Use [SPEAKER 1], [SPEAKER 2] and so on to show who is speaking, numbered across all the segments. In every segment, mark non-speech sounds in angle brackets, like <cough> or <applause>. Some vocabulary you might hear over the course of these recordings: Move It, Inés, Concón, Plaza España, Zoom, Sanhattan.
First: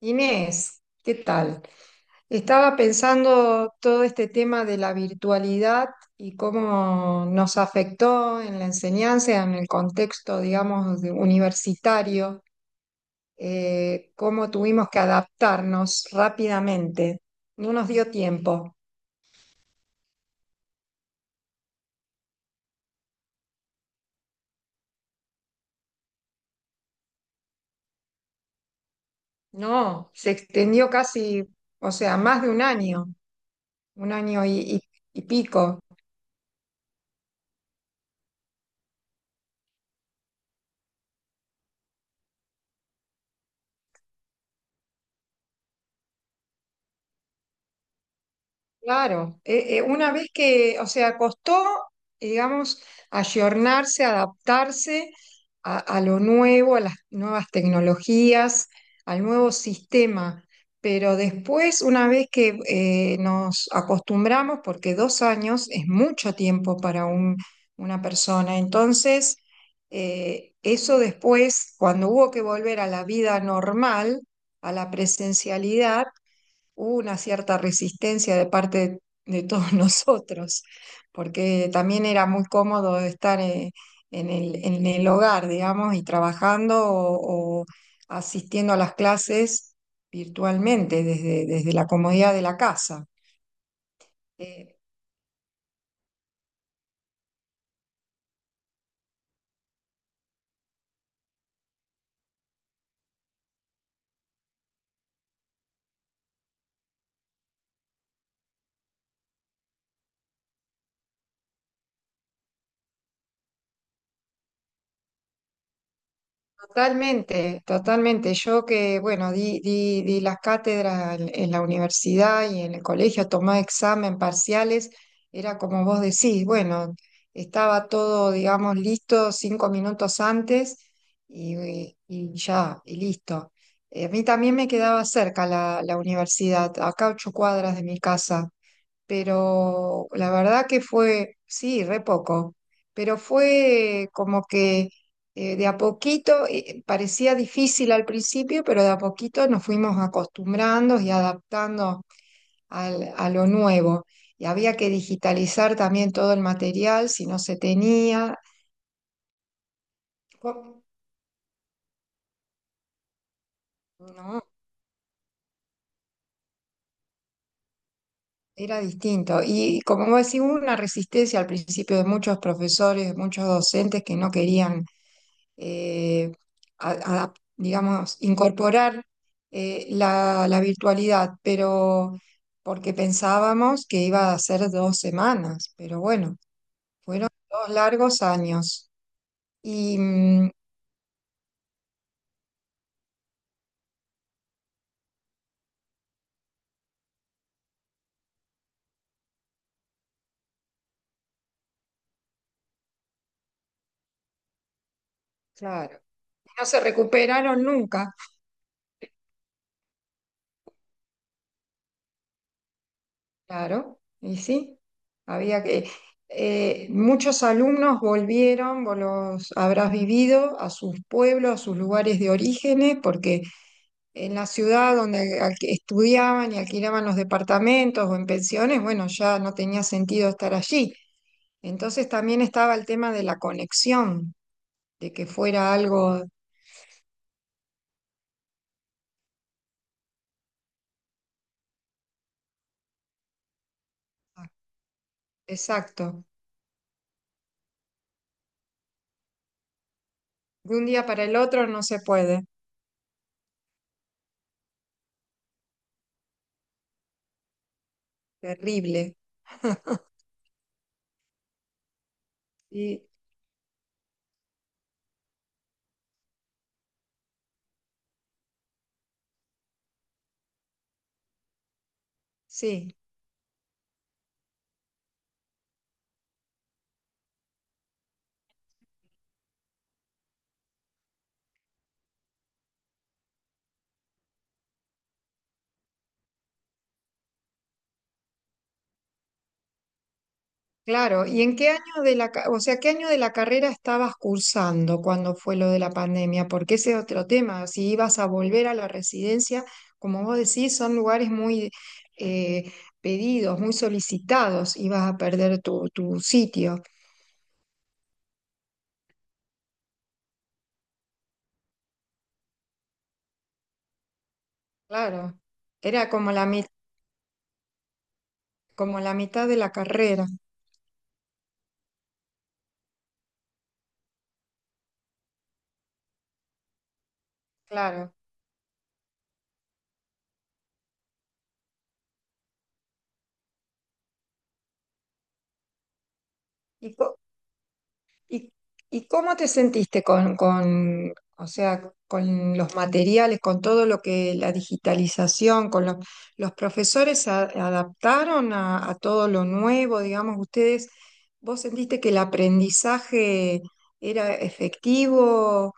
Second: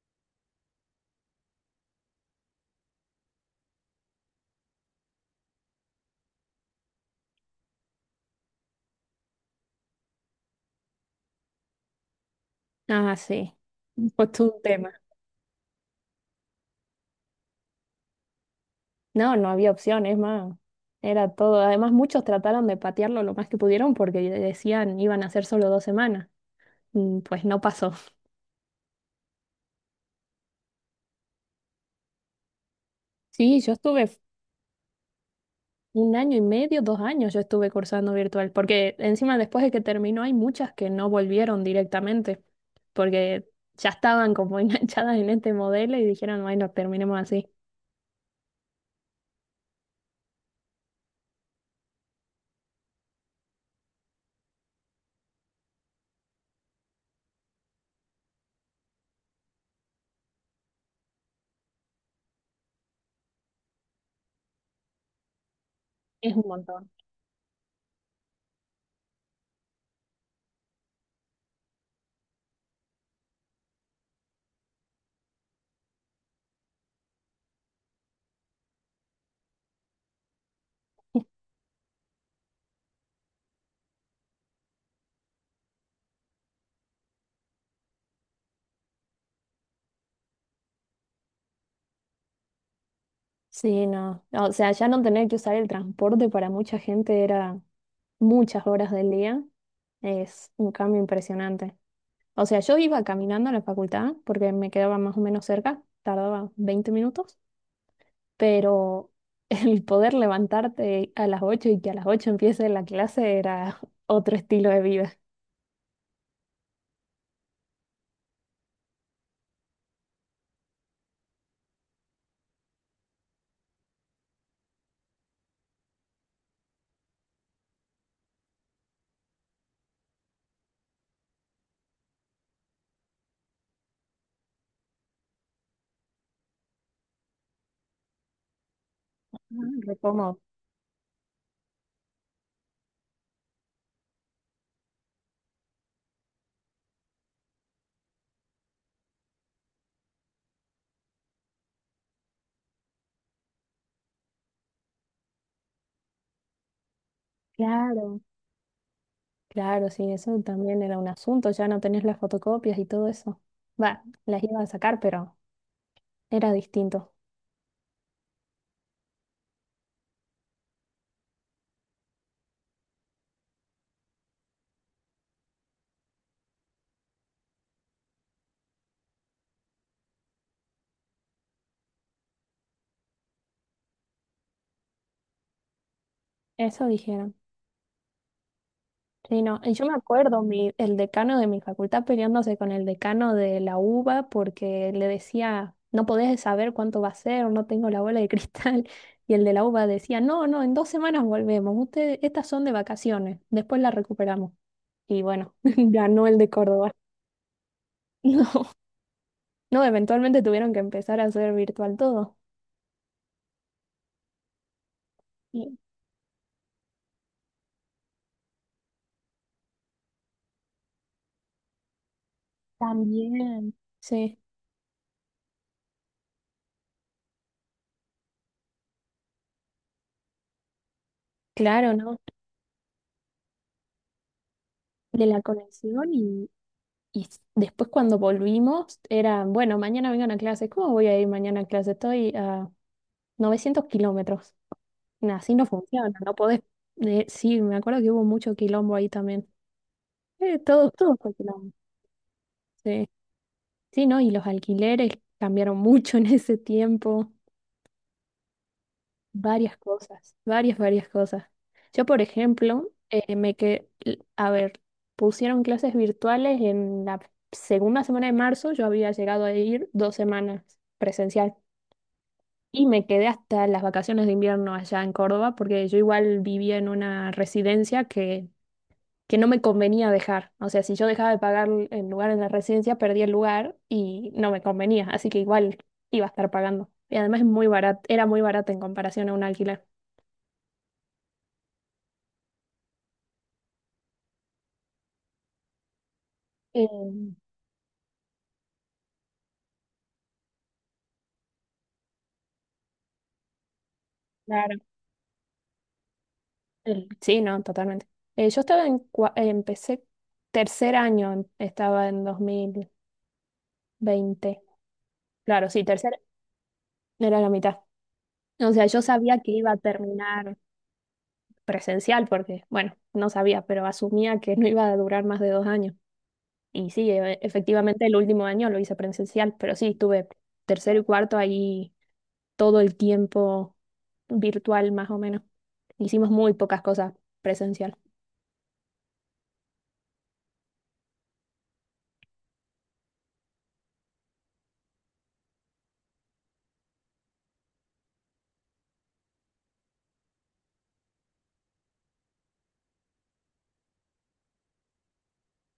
[SPEAKER 1] Inés, ¿qué tal? Estaba pensando todo este tema de la virtualidad y cómo nos afectó en la enseñanza, en el contexto, digamos, universitario.
[SPEAKER 2] Ah, sí. Pues tú
[SPEAKER 1] Cómo
[SPEAKER 2] un
[SPEAKER 1] tuvimos
[SPEAKER 2] tema.
[SPEAKER 1] que adaptarnos rápidamente. No nos dio tiempo,
[SPEAKER 2] No, no había opción, es más, era todo. Además, muchos trataron de patearlo lo más que pudieron porque decían iban a ser solo 2 semanas. Pues no pasó. <laughs>
[SPEAKER 1] no, se extendió casi, o sea, más de
[SPEAKER 2] Sí, yo estuve
[SPEAKER 1] un año y pico.
[SPEAKER 2] un año y medio, 2 años yo estuve cursando virtual, porque encima después de que terminó hay muchas que no volvieron directamente, porque ya estaban como <laughs> enganchadas en este modelo y dijeron, bueno, terminemos así.
[SPEAKER 1] Claro, una vez que, o sea, costó, digamos, ayornarse, adaptarse a lo nuevo, a las nuevas tecnologías, al nuevo sistema, pero después, una vez que nos acostumbramos, porque 2 años es mucho
[SPEAKER 2] Es un
[SPEAKER 1] tiempo
[SPEAKER 2] montón.
[SPEAKER 1] para una persona. Entonces, eso después, cuando hubo que volver a la vida normal, a la presencialidad, una cierta resistencia de parte de todos <laughs> nosotros, porque también era muy cómodo estar en el hogar, digamos, y trabajando o asistiendo a las clases virtualmente desde la comodidad de la casa.
[SPEAKER 2] Sí, no. O sea,
[SPEAKER 1] Eh,
[SPEAKER 2] ya no tener que usar el transporte para mucha gente era muchas horas del día, es un cambio impresionante. O sea, yo iba caminando a la facultad porque me quedaba más o menos cerca, tardaba 20 minutos, pero <laughs> el poder levantarte a las 8 y que a las 8 empiece la clase era <laughs> otro estilo de vida.
[SPEAKER 1] Totalmente, totalmente. Yo que, bueno, di las cátedras en la universidad y en el colegio, tomé examen, parciales, era como vos decís, bueno, estaba todo, digamos, listo 5 minutos antes y ya, y listo. A mí también me quedaba cerca la universidad, acá a 8 cuadras de mi casa,
[SPEAKER 2] Ah,
[SPEAKER 1] pero la
[SPEAKER 2] Repomo.
[SPEAKER 1] verdad que fue, sí, re poco, pero fue como que de a poquito, parecía difícil al principio, pero de a poquito nos fuimos acostumbrando y adaptando a lo nuevo. Y había que digitalizar también todo el material si no se
[SPEAKER 2] Claro.
[SPEAKER 1] tenía.
[SPEAKER 2] Claro, sí, eso también
[SPEAKER 1] Co-
[SPEAKER 2] era un asunto, ya no tenés las fotocopias y todo eso. Va, las
[SPEAKER 1] No,
[SPEAKER 2] iba a sacar, pero era distinto.
[SPEAKER 1] era distinto. Y como vos decís, hubo una resistencia al principio de muchos profesores, de muchos docentes que no querían, eh, digamos, incorporar la virtualidad, pero porque pensábamos que iba a ser 2 semanas, pero bueno,
[SPEAKER 2] Eso
[SPEAKER 1] fueron
[SPEAKER 2] dijeron.
[SPEAKER 1] dos largos años
[SPEAKER 2] Sí, no, y yo me
[SPEAKER 1] y
[SPEAKER 2] acuerdo el decano de mi facultad peleándose con el decano de la UBA porque le decía, no podés saber cuánto va a ser, no tengo la bola de <laughs> cristal. Y el de la UBA decía, no, no, en 2 semanas volvemos, ustedes, estas son de vacaciones, después las recuperamos. Y bueno, <laughs>
[SPEAKER 1] claro,
[SPEAKER 2] ganó el de
[SPEAKER 1] no se
[SPEAKER 2] Córdoba. <laughs>
[SPEAKER 1] recuperaron nunca.
[SPEAKER 2] No, no, eventualmente tuvieron que empezar a hacer virtual todo.
[SPEAKER 1] Claro, y sí, había
[SPEAKER 2] Y
[SPEAKER 1] que… muchos alumnos volvieron, vos los habrás vivido, a sus pueblos, a sus lugares de orígenes, porque
[SPEAKER 2] también.
[SPEAKER 1] en
[SPEAKER 2] Sí,
[SPEAKER 1] la ciudad donde estudiaban y alquilaban los departamentos o en pensiones, bueno, ya no tenía sentido estar allí.
[SPEAKER 2] claro,
[SPEAKER 1] Entonces
[SPEAKER 2] ¿no?
[SPEAKER 1] también estaba el tema de la conexión, de que
[SPEAKER 2] De la
[SPEAKER 1] fuera
[SPEAKER 2] conexión
[SPEAKER 1] algo.
[SPEAKER 2] y después cuando volvimos, era, bueno, mañana vengan a clase. ¿Cómo voy a ir mañana a clase? Estoy a 900 kilómetros. Nah, así no funciona,
[SPEAKER 1] Exacto.
[SPEAKER 2] no podés. Sí, me acuerdo que hubo mucho quilombo ahí también.
[SPEAKER 1] De un
[SPEAKER 2] Todo,
[SPEAKER 1] día
[SPEAKER 2] todo
[SPEAKER 1] para
[SPEAKER 2] fue
[SPEAKER 1] el otro
[SPEAKER 2] quilombo.
[SPEAKER 1] no se puede.
[SPEAKER 2] Sí. Sí, ¿no? Y los alquileres cambiaron mucho en ese tiempo.
[SPEAKER 1] Terrible.
[SPEAKER 2] Varias cosas, varias, varias cosas. Yo, por ejemplo,
[SPEAKER 1] Y
[SPEAKER 2] a ver, pusieron clases virtuales en la segunda semana de marzo, yo había llegado a ir 2 semanas presencial. Y
[SPEAKER 1] sí.
[SPEAKER 2] me quedé hasta las vacaciones de invierno allá en Córdoba, porque yo igual vivía en una residencia que no me convenía dejar. O sea, si yo dejaba de pagar el lugar en la residencia, perdía el lugar y no me convenía. Así que igual iba a estar pagando. Y además es muy barato, era muy barato en comparación a un alquiler.
[SPEAKER 1] Claro, ¿y en qué año de o sea, qué año de la carrera estabas cursando cuando fue lo de la pandemia? Porque ese es otro
[SPEAKER 2] Eh,
[SPEAKER 1] tema, si ibas a volver a la residencia, como vos decís, son lugares muy eh, pedidos, muy
[SPEAKER 2] claro.
[SPEAKER 1] solicitados, ibas a perder tu sitio.
[SPEAKER 2] Sí, no, totalmente. Yo estaba en, empecé tercer año, estaba en 2020.
[SPEAKER 1] Claro,
[SPEAKER 2] Claro, sí,
[SPEAKER 1] era como
[SPEAKER 2] era la mitad. O sea,
[SPEAKER 1] como
[SPEAKER 2] yo
[SPEAKER 1] la
[SPEAKER 2] sabía
[SPEAKER 1] mitad
[SPEAKER 2] que
[SPEAKER 1] de
[SPEAKER 2] iba
[SPEAKER 1] la
[SPEAKER 2] a
[SPEAKER 1] carrera,
[SPEAKER 2] terminar presencial, porque, bueno, no sabía, pero asumía que no iba a durar más de 2 años. Y sí, efectivamente
[SPEAKER 1] claro.
[SPEAKER 2] el último año lo hice presencial, pero sí, estuve tercero y cuarto ahí todo el tiempo virtual más o menos. Hicimos muy pocas
[SPEAKER 1] ¿Y,
[SPEAKER 2] cosas
[SPEAKER 1] co-
[SPEAKER 2] presencial.
[SPEAKER 1] ¿Y, y, cómo te sentiste con, o sea, con los materiales, con todo lo que la digitalización, con los profesores se adaptaron a todo lo nuevo, digamos, ustedes, vos sentiste que el aprendizaje era efectivo.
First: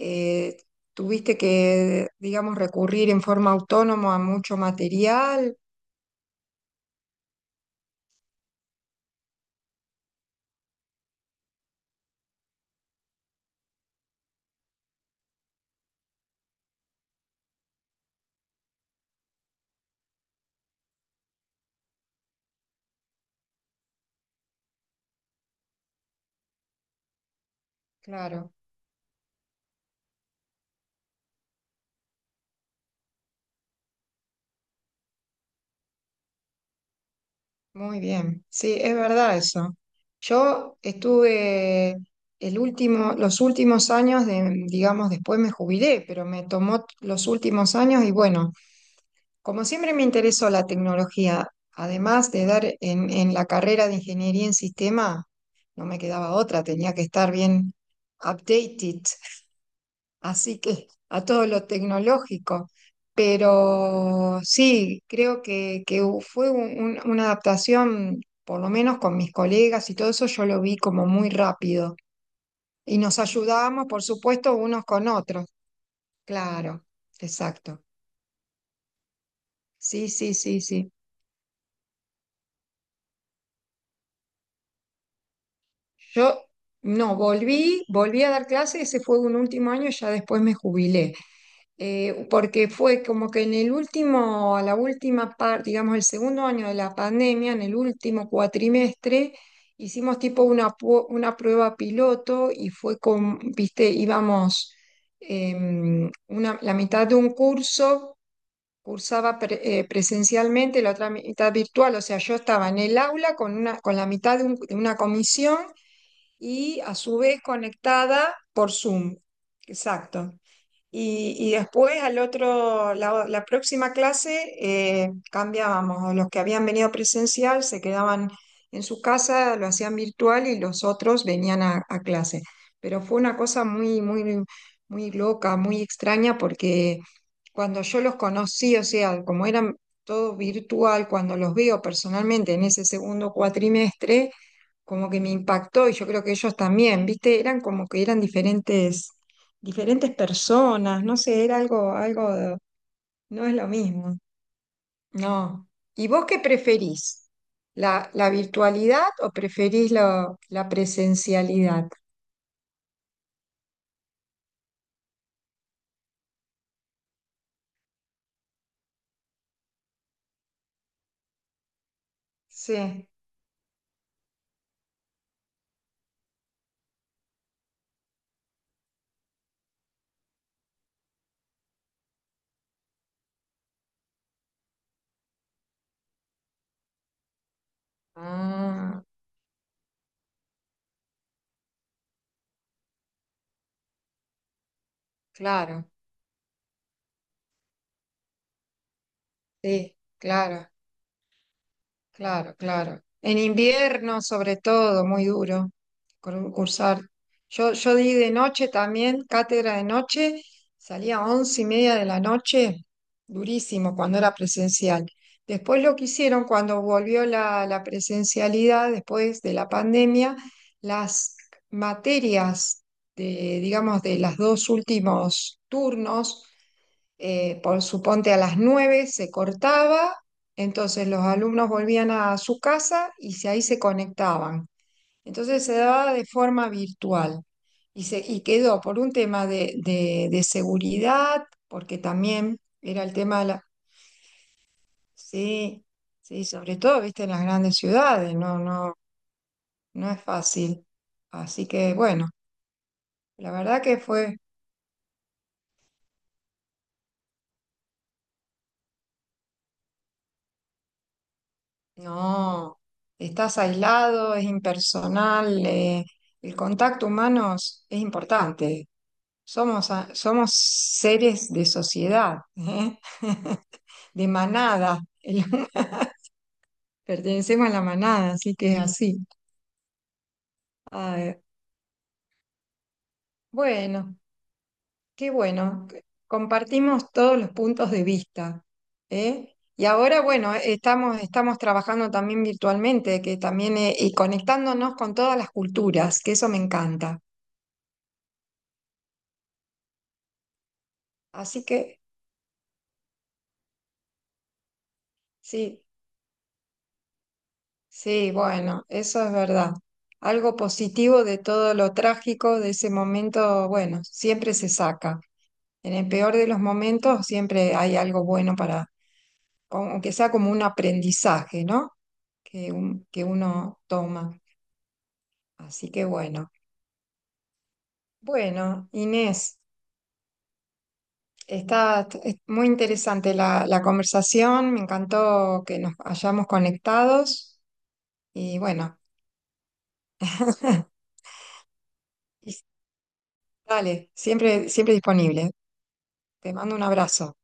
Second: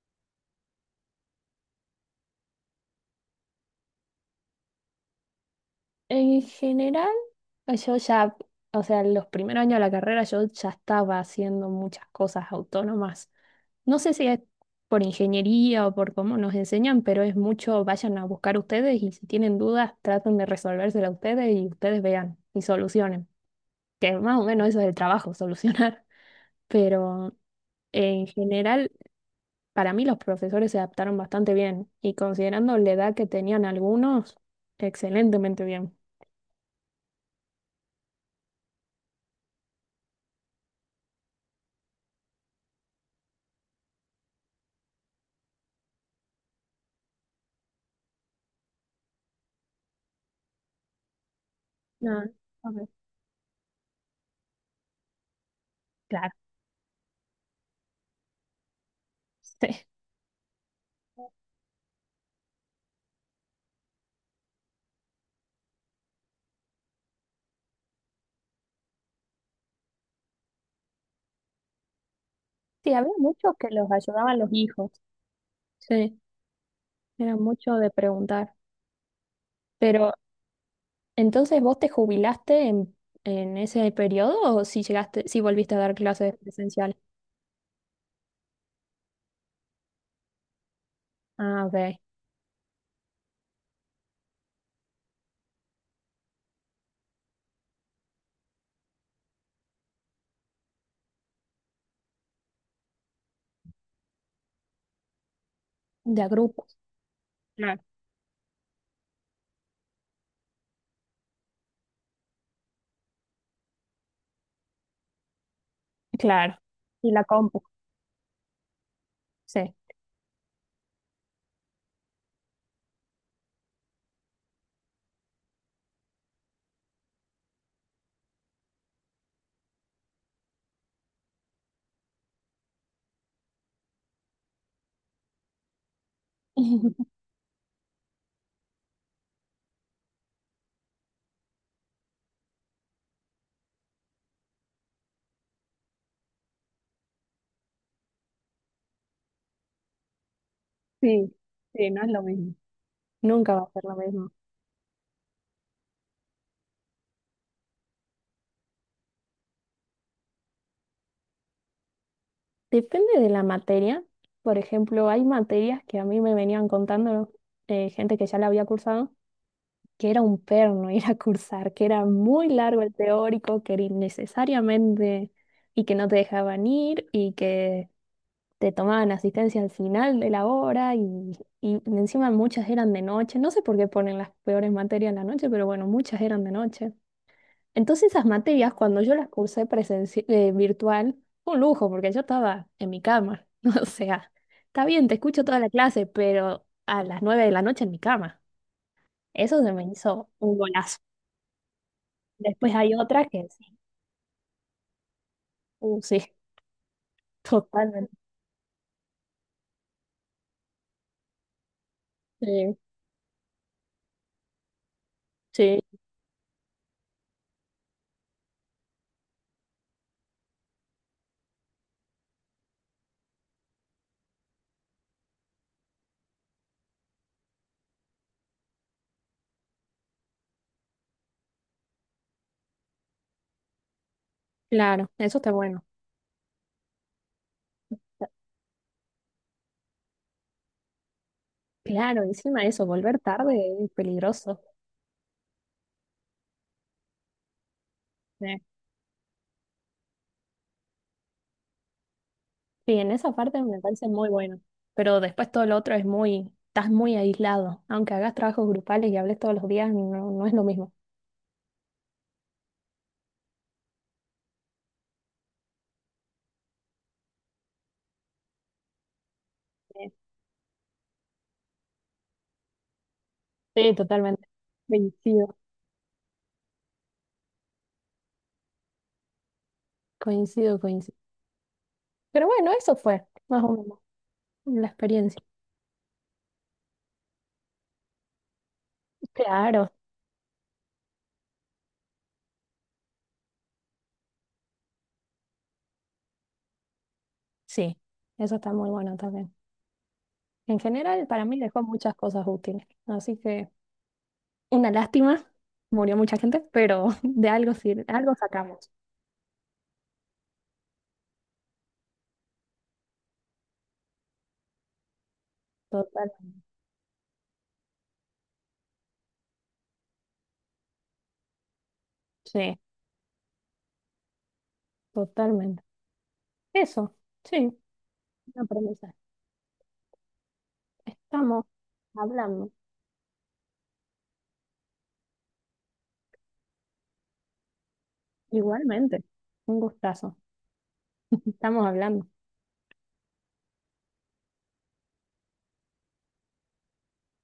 [SPEAKER 1] Eh, Tuviste que, digamos, recurrir en forma autónoma a mucho material,
[SPEAKER 2] En general, yo ya, o sea, los primeros años de la carrera yo ya estaba haciendo muchas cosas autónomas. No sé si es por ingeniería o por cómo nos enseñan, pero es mucho, vayan a buscar ustedes y si tienen dudas, traten de resolvérsela ustedes y ustedes vean y solucionen. Que más o menos eso es el trabajo, <laughs> solucionar. Pero en
[SPEAKER 1] claro.
[SPEAKER 2] general, para mí los profesores se adaptaron bastante bien y considerando la edad que tenían algunos, excelentemente bien.
[SPEAKER 1] Muy bien, sí, es verdad eso. Yo estuve los últimos años de, digamos, después me jubilé, pero me tomó los últimos años y bueno, como siempre me interesó la tecnología,
[SPEAKER 2] No,
[SPEAKER 1] además de dar
[SPEAKER 2] ok.
[SPEAKER 1] en la carrera de ingeniería en sistema, no me
[SPEAKER 2] Claro.
[SPEAKER 1] quedaba
[SPEAKER 2] <laughs>
[SPEAKER 1] otra, tenía que estar bien updated,
[SPEAKER 2] Sí,
[SPEAKER 1] así que a todo lo tecnológico. Pero sí, creo que fue una adaptación, por lo menos con mis colegas y todo eso, yo lo vi como muy rápido.
[SPEAKER 2] sí,
[SPEAKER 1] Y
[SPEAKER 2] había
[SPEAKER 1] nos
[SPEAKER 2] muchos que
[SPEAKER 1] ayudábamos,
[SPEAKER 2] los
[SPEAKER 1] por
[SPEAKER 2] ayudaban los
[SPEAKER 1] supuesto, unos
[SPEAKER 2] hijos.
[SPEAKER 1] con otros.
[SPEAKER 2] Sí,
[SPEAKER 1] Claro,
[SPEAKER 2] era mucho
[SPEAKER 1] exacto.
[SPEAKER 2] de preguntar.
[SPEAKER 1] Sí,
[SPEAKER 2] Pero
[SPEAKER 1] sí, sí, sí.
[SPEAKER 2] Entonces, ¿vos te jubilaste en, ese periodo o si volviste a dar clases
[SPEAKER 1] Yo
[SPEAKER 2] presencial?
[SPEAKER 1] no, volví a dar clases, ese fue un último año, y ya después me jubilé.
[SPEAKER 2] Ah, ok.
[SPEAKER 1] Porque fue como que en la última parte, digamos, el segundo año de la pandemia, en el último cuatrimestre, hicimos tipo una prueba piloto y fue con, viste, íbamos
[SPEAKER 2] De a
[SPEAKER 1] la
[SPEAKER 2] grupos.
[SPEAKER 1] mitad de un
[SPEAKER 2] Claro.
[SPEAKER 1] curso, cursaba presencialmente, la otra mitad virtual, o sea, yo estaba en el aula con la mitad de una comisión
[SPEAKER 2] Claro.
[SPEAKER 1] y a
[SPEAKER 2] Y
[SPEAKER 1] su
[SPEAKER 2] la
[SPEAKER 1] vez
[SPEAKER 2] compu.
[SPEAKER 1] conectada por Zoom.
[SPEAKER 2] Sí.
[SPEAKER 1] Exacto. Y después la próxima clase cambiábamos. Los que habían venido presencial se quedaban en su casa, lo hacían virtual y los otros venían a clase. Pero fue una cosa muy, muy, muy loca, muy extraña, porque
[SPEAKER 2] <laughs>
[SPEAKER 1] cuando yo los conocí, o sea, como eran todo virtual, cuando los veo personalmente en ese segundo cuatrimestre, como que me impactó y yo creo que ellos también, ¿viste? Eran como que eran diferentes, diferentes personas, no
[SPEAKER 2] Sí,
[SPEAKER 1] sé, era
[SPEAKER 2] sí,
[SPEAKER 1] algo,
[SPEAKER 2] no es lo
[SPEAKER 1] algo,
[SPEAKER 2] mismo.
[SPEAKER 1] de- No
[SPEAKER 2] Nunca
[SPEAKER 1] es
[SPEAKER 2] va
[SPEAKER 1] lo
[SPEAKER 2] a ser lo
[SPEAKER 1] mismo,
[SPEAKER 2] mismo.
[SPEAKER 1] no. ¿Y vos qué preferís? ¿La virtualidad o preferís la presencialidad?
[SPEAKER 2] Depende de la materia. Por ejemplo, hay materias que a mí me venían contando gente que ya la había cursado, que era un perno <laughs> ir a cursar, que era muy largo el
[SPEAKER 1] Sí.
[SPEAKER 2] teórico, que era innecesariamente y que no te dejaban ir y que te tomaban asistencia al final de la hora y encima muchas eran de noche. No sé por qué ponen las peores materias en la noche, pero bueno, muchas eran de noche. Entonces esas materias, cuando
[SPEAKER 1] Ah,
[SPEAKER 2] yo las cursé virtual, fue un lujo porque yo estaba en mi cama. <laughs> O sea, está bien, te escucho toda la
[SPEAKER 1] claro,
[SPEAKER 2] clase, pero a las 9 de la noche en mi cama. Eso se me
[SPEAKER 1] sí,
[SPEAKER 2] hizo un
[SPEAKER 1] claro.
[SPEAKER 2] golazo.
[SPEAKER 1] Claro,
[SPEAKER 2] Después hay
[SPEAKER 1] claro.
[SPEAKER 2] otras
[SPEAKER 1] En
[SPEAKER 2] que sí,
[SPEAKER 1] invierno, sobre todo, muy duro
[SPEAKER 2] sí,
[SPEAKER 1] cursar.
[SPEAKER 2] <laughs>
[SPEAKER 1] Yo
[SPEAKER 2] totalmente.
[SPEAKER 1] di de noche también, cátedra de noche, salía a 11:30 de la
[SPEAKER 2] Sí,
[SPEAKER 1] noche, durísimo cuando era presencial.
[SPEAKER 2] sí,
[SPEAKER 1] Después lo que hicieron cuando volvió la presencialidad, después de la pandemia, las materias de, digamos, de los dos últimos turnos, por suponte a las 9:00 se cortaba, entonces los alumnos volvían a su casa y ahí se conectaban.
[SPEAKER 2] claro, eso está
[SPEAKER 1] Entonces se
[SPEAKER 2] bueno.
[SPEAKER 1] daba de forma virtual y quedó por un tema de seguridad, porque
[SPEAKER 2] Claro,
[SPEAKER 1] también
[SPEAKER 2] encima eso,
[SPEAKER 1] era el
[SPEAKER 2] volver
[SPEAKER 1] tema de
[SPEAKER 2] tarde
[SPEAKER 1] la…
[SPEAKER 2] es peligroso.
[SPEAKER 1] Sí, sí, sobre todo, viste, en las grandes ciudades,
[SPEAKER 2] Eh,
[SPEAKER 1] no, no, no es fácil. Así que bueno,
[SPEAKER 2] Sí, en esa
[SPEAKER 1] la
[SPEAKER 2] parte me
[SPEAKER 1] verdad que
[SPEAKER 2] parece muy
[SPEAKER 1] fue…
[SPEAKER 2] bueno. Pero después todo lo otro es muy, estás muy aislado. Aunque hagas trabajos grupales y hables todos los días, no, no es lo mismo.
[SPEAKER 1] No, estás aislado, es impersonal, el contacto humano es importante. Somos,
[SPEAKER 2] Sí,
[SPEAKER 1] a- somos seres de sociedad, ¿eh? <laughs>
[SPEAKER 2] sí,
[SPEAKER 1] De
[SPEAKER 2] totalmente.
[SPEAKER 1] manada.
[SPEAKER 2] Coincido,
[SPEAKER 1] <laughs> Pertenecemos a la manada, así que es así.
[SPEAKER 2] coincido, coincido.
[SPEAKER 1] Ah,
[SPEAKER 2] Pero bueno, eso fue más o menos
[SPEAKER 1] bueno,
[SPEAKER 2] la
[SPEAKER 1] qué
[SPEAKER 2] experiencia.
[SPEAKER 1] bueno. Que compartimos todos los puntos de vista, ¿eh? Y
[SPEAKER 2] Claro,
[SPEAKER 1] ahora, bueno, estamos, trabajando también virtualmente, que también, y conectándonos con todas las culturas, que eso me encanta.
[SPEAKER 2] sí, eso está muy bueno también. En general, para mí
[SPEAKER 1] Así
[SPEAKER 2] dejó
[SPEAKER 1] que
[SPEAKER 2] muchas cosas útiles. Así que una lástima,
[SPEAKER 1] sí,
[SPEAKER 2] murió mucha gente, pero <laughs> de algo sirve,
[SPEAKER 1] sí,
[SPEAKER 2] algo
[SPEAKER 1] bueno,
[SPEAKER 2] sacamos.
[SPEAKER 1] eso es verdad. Algo positivo de todo lo trágico de ese momento, bueno, siempre se saca. En el
[SPEAKER 2] Total.
[SPEAKER 1] peor de los momentos siempre hay algo bueno para, aunque sea como un aprendizaje, ¿no? Que,
[SPEAKER 2] Sí.
[SPEAKER 1] un- que uno toma.
[SPEAKER 2] Totalmente.
[SPEAKER 1] Así que bueno.
[SPEAKER 2] Eso, sí, un
[SPEAKER 1] Bueno,
[SPEAKER 2] aprendizaje.
[SPEAKER 1] Inés,
[SPEAKER 2] Estamos
[SPEAKER 1] está es muy
[SPEAKER 2] hablando.
[SPEAKER 1] interesante la conversación, me encantó que nos hayamos conectados y bueno.
[SPEAKER 2] Igualmente. Un gustazo. Estamos hablando.
[SPEAKER 1] <laughs> Dale, siempre, siempre disponible. Te mando un abrazo.